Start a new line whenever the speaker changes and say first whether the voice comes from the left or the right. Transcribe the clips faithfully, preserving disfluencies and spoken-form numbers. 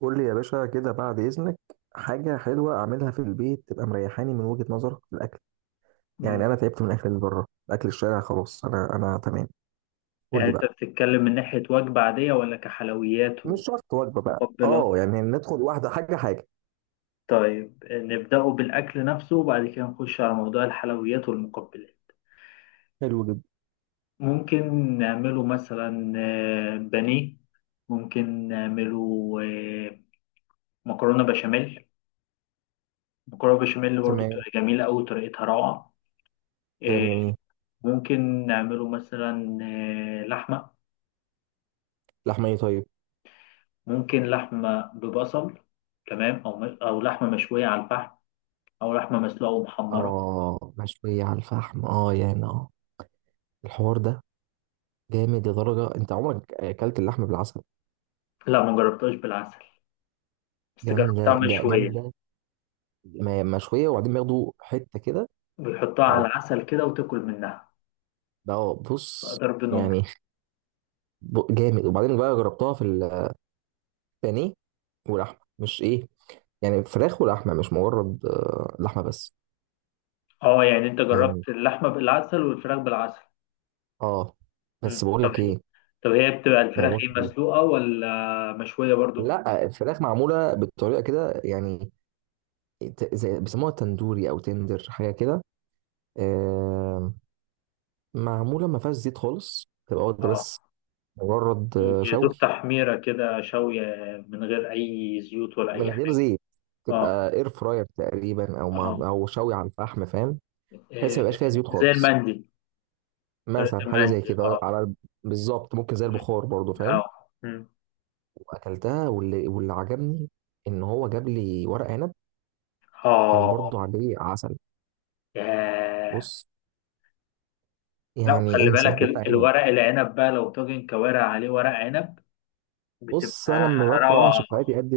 right: قول لي يا باشا كده بعد إذنك. حاجة حلوة أعملها في البيت تبقى مريحاني من وجهة نظرك في الأكل.
left: مم.
right: يعني أنا تعبت من الأكل اللي بره، أكل الشارع خلاص، أنا أنا تمام. قول
left: يعني
right: لي بقى.
left: انت بتتكلم من ناحية وجبة عادية ولا كحلويات
right: مش شرط وجبة بقى،
left: ومقبلات؟
right: أه يعني ندخل واحدة، حاجة حاجة.
left: طيب نبدأه بالأكل نفسه وبعد كده نخش على موضوع الحلويات والمقبلات.
right: حلو جدا.
left: ممكن نعمله مثلا آه، بانيه، ممكن نعمله آه، مكرونة بشاميل. مكرونة بشاميل برضو
right: تمام.
left: بتبقى جميلة أوي، طريقتها روعة.
right: كلام
left: آه،
right: جميل.
left: ممكن نعمله مثلا آه، لحمة.
right: لحمة، طيب.
left: ممكن لحمة ببصل، تمام. أو أو لحمة مشوية على الفحم، أو لحمة مسلوقة ومحمرة.
right: آه مشوية على الفحم، آه يعني آه الحوار ده جامد لدرجة. أنت عمرك أكلت اللحمة بالعسل؟
left: لا، ما جربتهاش بالعسل، بس جربتها
right: جامدة، جا-
left: مشوية.
right: جامدة. م- مشوية، وبعدين بياخدوا حتة كده
left: بيحطها
right: أو،
left: على العسل كده وتاكل منها،
right: ده
left: بقى
right: بص،
left: ضرب نار.
right: يعني ب- جامد. وبعدين بقى جربتها في البانيه، واللحمه مش ايه، يعني فراخ ولحمه، مش مجرد آه، لحمه بس.
left: اه، يعني انت
right: يعني
left: جربت اللحمة بالعسل والفراخ بالعسل؟
right: اه،
left: مم.
right: بس بقول
left: طب
right: لك
left: هي
right: ايه،
left: طب هي بتبقى الفراخ
right: موضوع
left: ايه،
right: كبير.
left: مسلوقة ولا مشوية برضو؟
right: لا الفراخ معموله بطريقه كده يعني، ت- زي بيسموها تندوري او تندر، حاجه كده.
left: مم.
right: آه. معموله ما فيهاش زيت خالص، تبقى واخده
left: اه،
right: بس مجرد آه،
left: يا دوب
right: شوي.
left: تحميرة كده شوية، من غير أي زيوت ولا
right: من
left: أي
right: غير
left: حاجة.
right: زيت.
left: اه.
right: تبقى اير فراير تقريبا، او مع،
left: اه.
right: او شوي على الفحم، فاهم؟ بحيث ما
left: إيه،
right: يبقاش فيها زيوت
left: زي
right: خالص.
left: المندي، طريقة
right: مثلا حاجه زي
left: المندي،
right: كده،
left: اه.
right: على بالظبط. ممكن زي
left: مم.
right: البخار برضو،
left: اه،
right: فاهم؟
left: مم.
right: واكلتها، واللي واللي عجبني ان هو جاب لي ورق عنب، كان
left: اه.
right: برضو عليه عسل.
left: ياه.
right: بص،
left: لا،
right: يعني
left: وخلي
right: انسى
left: بالك
right: ورق
left: ال-
right: عنب.
left: الورق العنب بقى، لو طاجن كوارع عليه ورق عنب
right: بص، انا
left: بتبقى
right: لما بكره
left: روعة.
right: شفاعتي قد،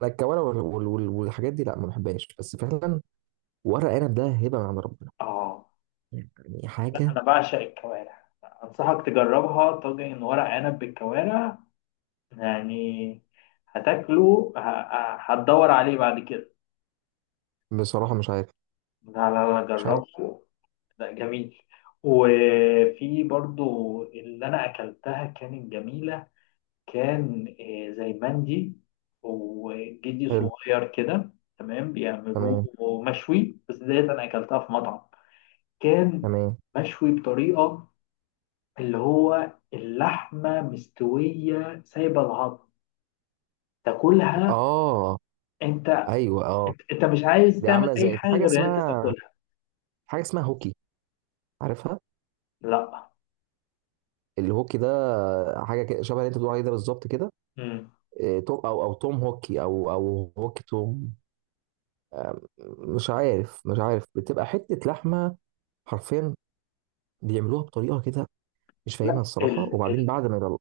right: لا الكوارع وال- وال- وال- والحاجات دي لا، ما بحبهاش. بس فعلا ورق عنب ده هبه من عند ربنا،
left: اه.
right: يعني
left: لا،
right: حاجه.
left: انا بعشق الكوارع، انصحك تجربها طاجن ورق عنب بالكوارع، يعني هتاكله ه- ه- هتدور عليه بعد كده.
right: بصراحه مش عارف
left: لا لا لا،
right: مش عارف
left: جربه. لا، جميل. وفي برضو اللي انا اكلتها كانت جميلة، كان آه، زي مندي وجدي
right: حلو.
left: صغير كده. تمام، بيعملوه
right: تمام.
left: مشوي. بس ديت انا اكلتها في مطعم، كان
right: تمام.
left: مشوي بطريقه، اللي هو اللحمه مستويه سايبه العظم، تاكلها.
right: اه.
left: انت
right: ايوه اه.
left: انت أنت مش عايز
right: دي
left: تعمل
right: عامله
left: اي
right: زي، في
left: حاجه
right: حاجه
left: غير ان انت
right: اسمها
left: تاكلها.
right: في حاجه اسمها هوكي، عارفها؟
left: لا.
right: الهوكي ده حاجه كده، شبه اللي انت بتقول عليه ده بالظبط كده.
left: مم.
right: إيه، توم، او او توم هوكي، او او هوكي توم. آم، مش عارف، مش عارف. بتبقى حته لحمه حرفيا، بيعملوها بطريقه كده مش
left: لا،
right: فاهمها الصراحه. وبعدين بعد ما يطلع،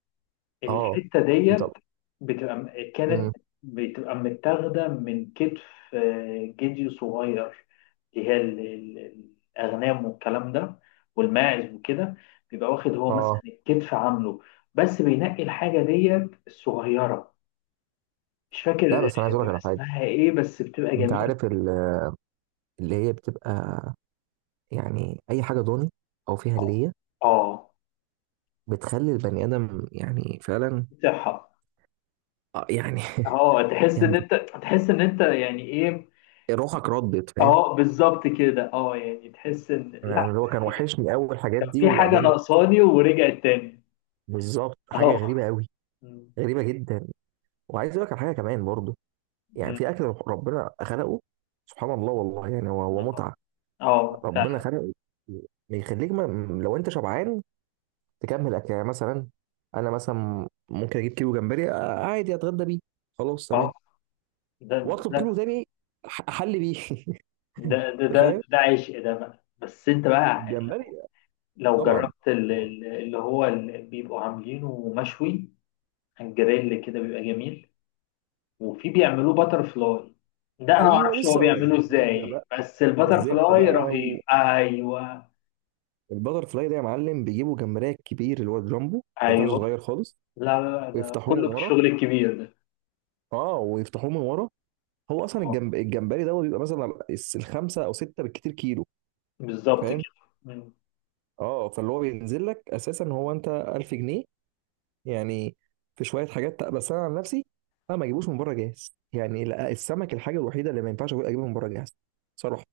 right: اه،
left: الحتة ديت
right: يطلع.
left: بتبقى م-
right: امم
left: كانت بتبقى متاخدة من كتف آه، جدي صغير، اللي هي ال- ال- الأغنام والكلام ده، والماعز وكده. بيبقى واخد هو مثلا
right: اه.
left: الكتف عامله، بس بينقي الحاجة ديت الصغيرة. مش
right: لا
left: فاكر
right: بس انا عايز اقول لك
left: بيبقى
right: على حاجه.
left: اسمها ايه، بس بتبقى
right: انت
left: جميلة.
right: عارف ال- اللي هي بتبقى، يعني اي حاجه ضاني او فيها
left: اه.
right: هليه،
left: اه،
right: بتخلي البني ادم يعني فعلا،
left: صحة.
right: آه، يعني
left: اه، تحس ان
right: جامده،
left: انت تحس ان انت يعني ايه.
right: روحك ردت، فاهم؟
left: اه، بالظبط كده. اه، يعني تحس ان
right: انا
left: لا،
right: أنا اللي هو كان وحشني اول، الحاجات
left: كان
right: دي
left: في حاجة
right: وبعدين.
left: ناقصاني ورجعت تاني.
right: بالظبط، حاجه
left: اهو.
right: غريبه قوي،
left: م-
right: غريبه جدا. وعايز اقول لك على حاجه كمان برضو. يعني
left: م-
right: في اكل ربنا خلقه، سبحان الله والله، يعني هو هو
left: والله.
right: متعه.
left: اه،
right: ربنا
left: فعلا.
right: خلقه يخليك ما، لو انت شبعان تكمل اكل. يعني مثلا انا مثلا ممكن اجيب كيلو جمبري آه، عادي، اتغدى بيه خلاص
left: اه.
right: تمام.
left: ده
right: واطلب
left: ده
right: كيلو تاني أح- احل بيه.
left: ده ده
right: انت
left: ده,
right: فاهم؟
left: ده عشق ده بقى. بس انت بقى
right: الجمبري،
left: لو
right: طبعا
left: جربت ال-
right: طبعا.
left: ال- اللي هو اللي بيبقوا عاملينه مشوي على الجريل كده، بيبقى جميل. وفي بيعملوه باتر فلاي، ده انا ما
right: ايوه
left: اعرفش هو
right: لسه اقول لك
left: بيعمله
right: بالزبده بقى،
left: ازاي، بس الباتر
right: بالزبده
left: فلاي
right: بقى.
left: رهيب. ايوه،
right: البتر فلاي ده يا معلم، بيجيبوا جمبريه كبير اللي هو الجامبو، ما ينفعش
left: ايوه.
right: صغير خالص.
left: لا لا لا، ده
right: ويفتحوه من
left: كله
right: ورا.
left: بالشغل الكبير ده.
right: اه ويفتحوه من ورا. هو اصلا
left: اه،
right: الجمب... الجمبري ده بيبقى مثلا الس- الخمسه او سته بالكتير كيلو. أنت
left: بالظبط
right: فاهم؟
left: كده.
right: اه، فاللي هو بينزل لك اساسا هو انت ألف جنيه يعني. في شويه حاجات بس انا عن نفسي انا ما اجيبوش من بره جاهز، يعني لا. السمك الحاجه الوحيده اللي ما ينفعش أقول اجيبه من بره جاهز، صراحه.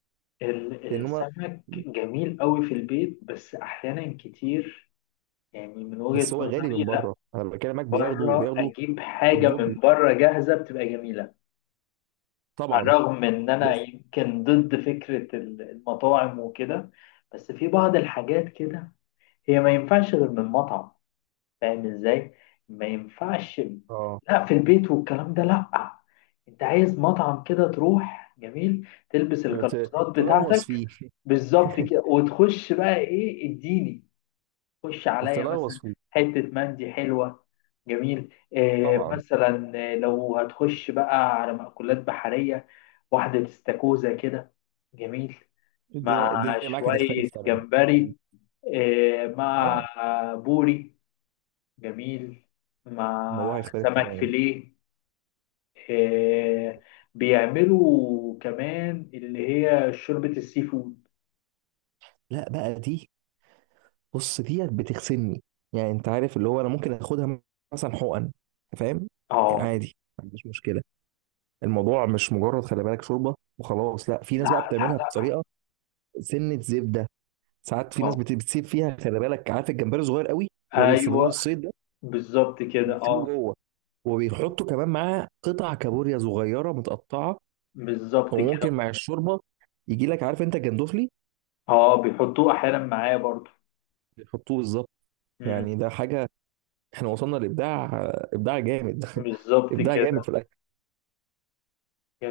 left: ال-
right: لان هما،
left: السمك جميل قوي في البيت، بس احيانا كتير يعني من وجهة
right: بس هو غالي
left: نظري
right: من
left: لا،
right: بره، انا بكلمك، بياخدوا
left: بره
right: بياخدوا
left: اجيب حاجة
right: الدبل
left: من بره جاهزة بتبقى جميلة. على
right: طبعا.
left: الرغم من ان انا
right: بس
left: يمكن ضد فكرة ال- المطاعم وكده، بس في بعض الحاجات كده هي ما ينفعش غير من مطعم، فاهم ازاي؟ ما ينفعش
right: اه،
left: لا، في البيت والكلام ده لا. انت عايز مطعم كده تروح جميل، تلبس
right: ت-
left: القفازات
right: تلغوص
left: بتاعتك.
right: فيه.
left: بالظبط كده، وتخش بقى ايه، اديني. خش عليا
right: تلغوص
left: مثلا
right: فيه
left: حتة مندي حلوة، جميل. إيه
right: طبعا.
left: مثلا، آه، لو هتخش بقى على مأكولات بحرية، واحدة استاكوزا كده، جميل.
right: الدنيا
left: مع
right: الدنيا معاك
left: شوية
right: هتختلف طبعا أكيد.
left: جمبري، إيه، مع
right: اه،
left: بوري، جميل. مع
right: الموضوع هيختلف
left: سمك
right: تماما.
left: فيليه. آه بيعملوا كمان اللي هي شوربة السي فود.
right: لا بقى دي، بص ديت بتغسلني. يعني انت عارف اللي هو انا ممكن اخدها مثلا حقن، فاهم؟ يعني
left: اه.
right: عادي ما عنديش مشكله. الموضوع مش مجرد خلي بالك شوربه وخلاص لا، في
left: لا
right: ناس بقى
left: لا
right: بتعملها
left: لا.
right: بطريقه سنه زبده. ساعات في ناس
left: اه،
right: بت- بتسيب فيها، خلي بالك عارف الجمبري صغير قوي لو يستخدموه
left: ايوه،
right: للصيد،
left: بالظبط كده.
right: بيسيبوه
left: اه،
right: جوه. وبيحطوا كمان معاه قطع كابوريا صغيره متقطعه.
left: بالظبط
right: وممكن
left: كده.
right: مع الشوربه يجي لك، عارف انت جندوفلي؟
left: اه، بيحطوه احيانا معاه برضو.
right: بيحطوه بالظبط.
left: مم.
right: يعني ده حاجه، احنا وصلنا لابداع، ابداع جامد.
left: بالظبط
right: ابداع جامد
left: كده.
right: في الاكل.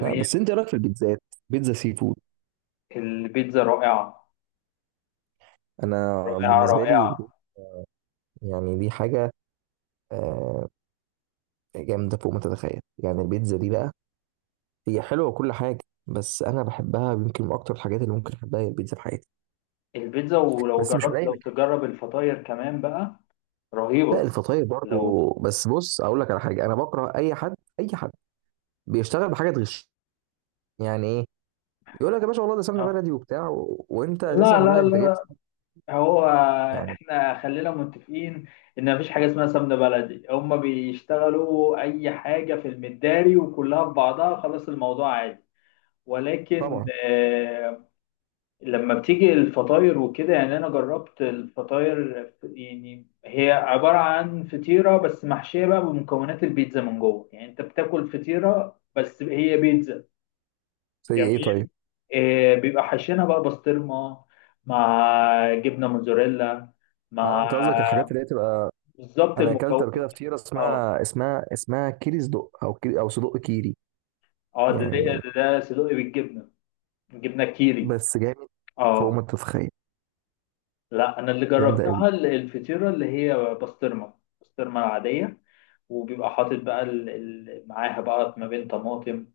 right: لا بس انت إيه رايك في البيتزات؟ بيتزا سي فود،
left: البيتزا رائعة،
right: انا
left: رائعة
right: بالنسبه
left: رائعة.
right: لي يعني دي حاجه آه، جامده فوق ما تتخيل. يعني البيتزا دي بقى هي حلوه وكل حاجه، بس انا بحبها يمكن من اكتر الحاجات اللي ممكن احبها هي البيتزا في حياتي.
left: البيتزا، ولو
right: بس مش من
left: جربت،
right: اي
left: لو
right: مكان.
left: تجرب الفطاير كمان بقى،
right: لا
left: رهيبة.
right: الفطاير
left: لو
right: برضه، بس بص اقول لك على حاجه. انا بكره اي حد، اي حد بيشتغل بحاجه تغش. يعني ايه؟ يقول لك يا باشا والله ده سمنه
left: آه.
right: بلدي وبتاع و... وانت
left: لا
right: اساسا لا،
left: لا
right: انت جايب
left: لا،
right: سمنة
left: هو
right: يعني،
left: احنا خلينا متفقين ان مفيش حاجه اسمها سمنه بلدي، هما بيشتغلوا اي حاجه في المداري وكلها في بعضها، خلاص الموضوع عادي. ولكن
right: طبعا.
left: آه، لما بتيجي الفطاير وكده، يعني انا جربت الفطاير، يعني هي عباره عن فطيره بس محشيه بقى بمكونات البيتزا من جوه، يعني انت بتاكل فطيره بس هي بيتزا.
right: زي ايه طيب؟
left: جميل. آه، بيبقى حاشينها بقى بسطرمة، مع جبنة موتزاريلا،
right: اه
left: مع
right: انت قصدك الحاجات اللي هي تبقى،
left: بالظبط
right: انا اكلت
left: المكون.
right: قبل كده فطيره
left: اه.
right: اسمها اسمها اسمها كيري صدق، او كيري، او صدق كيري،
left: اه. ده ده
right: يعني.
left: ده, ده صدقي بالجبنة، جبنة كيري.
right: بس جامد فوق
left: اه.
right: ما تتخيل،
left: لا، انا اللي
right: جامده قوي.
left: جربتها ال- الفطيرة اللي هي بسطرمة، بسطرمة العادية. وبيبقى حاطط بقى ال... ال... معاها بقى ما بين طماطم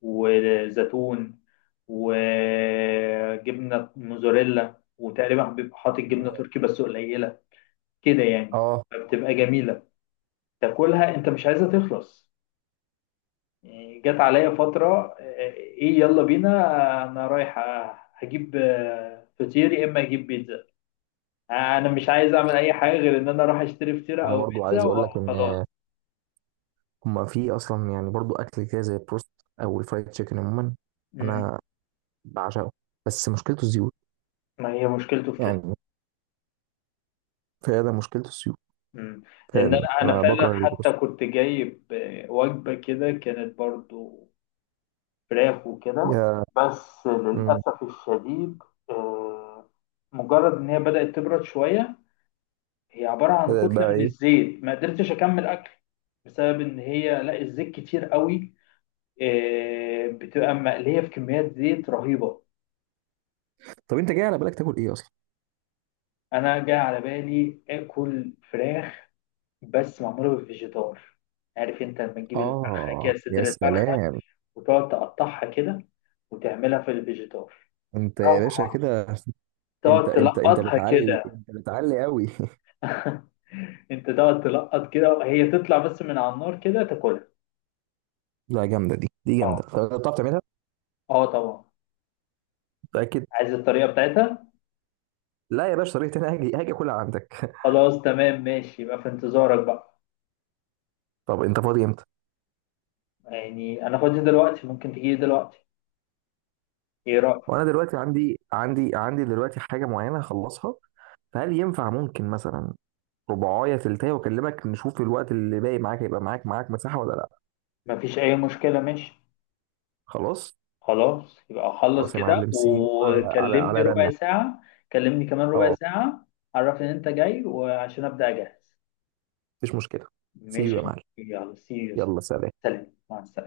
left: وزيتون وجبنة موزاريلا، وتقريبا بيبقى حاطط جبنة تركي بس قليلة كده يعني،
right: اه
left: فبتبقى جميلة. تاكلها انت مش عايزها تخلص. يعني جت عليا فترة آه، ايه يلا بينا، آه، انا رايح، آه، هجيب آه، فطير يا اما اجيب بيتزا. آه، انا مش عايز اعمل اي حاجة غير ان انا اروح اشتري فطيرة
right: انا
left: او
right: برضو
left: بيتزا
right: عايز اقول لك ان
left: وخلاص.
right: هما في اصلا، يعني برضو اكل كده زي البروست او الفرايد تشيكن عموما،
left: مم.
right: انا بعشقه. بس مشكلته الزيوت،
left: ما هي مشكلته في كده.
right: يعني فعلا مشكلته الزيوت.
left: مم. لان
right: فعلا
left: انا انا
right: انا
left: فعلا
right: بكره
left: حتى
right: البروست
left: كنت جايب آه، وجبة كده، كانت برضو فراخ وكده.
right: يا،
left: بس
right: مم.
left: للأسف الشديد آه، مجرد ان هي بدأت تبرد شوية، هي عبارة عن
right: بدأت
left: كتلة
right: بقى
left: من
right: ايه؟
left: الزيت، ما قدرتش أكمل أكل بسبب إن هي لا الزيت كتير قوي، آه، بتبقى مقلية في كميات زيت رهيبة.
right: طب انت جاي على بالك تاكل ايه اصلا؟
left: أنا جاي على بالي آكل فراخ، بس معمولة بالفيجيتار. عارف أنت لما تجيب الفرخة
right: اه
left: كده،
right: يا
left: صدر الفرخة،
right: سلام.
left: وتقعد تقطعها كده، وتعملها في الفيجيتار،
right: انت يا باشا
left: روعة.
right: كده، انت
left: تقعد
right: انت انت
left: تلقطها
right: بتعلي،
left: كده.
right: انت بتعلي قوي.
left: أنت تقعد تلقط كده، هي تطلع بس من على النار كده تاكلها.
right: لا جامده دي، دي
left: أه.
right: جامده. طب بتعرف تعملها؟
left: أه، طبعا.
right: متاكد؟
left: عايز الطريقة بتاعتها؟
right: لا يا باشا، طريقتي انا، هاجي هاجي اكلها عندك.
left: خلاص، تمام، ماشي، يبقى في انتظارك بقى.
right: طب انت فاضي امتى؟
left: يعني انا فاضي دلوقتي، ممكن تجيلي دلوقتي، ايه رأيك؟
right: وانا دلوقتي عندي عندي عندي دلوقتي حاجه معينه هخلصها، فهل ينفع ممكن مثلا رباعية تلتاية واكلمك، نشوف الوقت اللي باقي معاك هيبقى معاك، معاك مساحة ولا لا؟
left: مفيش اي مشكلة، ماشي.
right: خلاص.
left: خلاص، يبقى اخلص
right: خلاص يا
left: كده
right: معلم، سي يو على على
left: وكلمني
right: على
left: ربع
right: رنة.
left: ساعة. كلمني كمان ربع
right: اه
left: ساعة، عرف ان انت جاي وعشان ابدأ اجهز.
right: مفيش مشكلة. سي يو يا
left: ماشي،
right: معلم،
left: يلا، سي يو.
right: يلا سلام.
left: سلام، مع السلامة.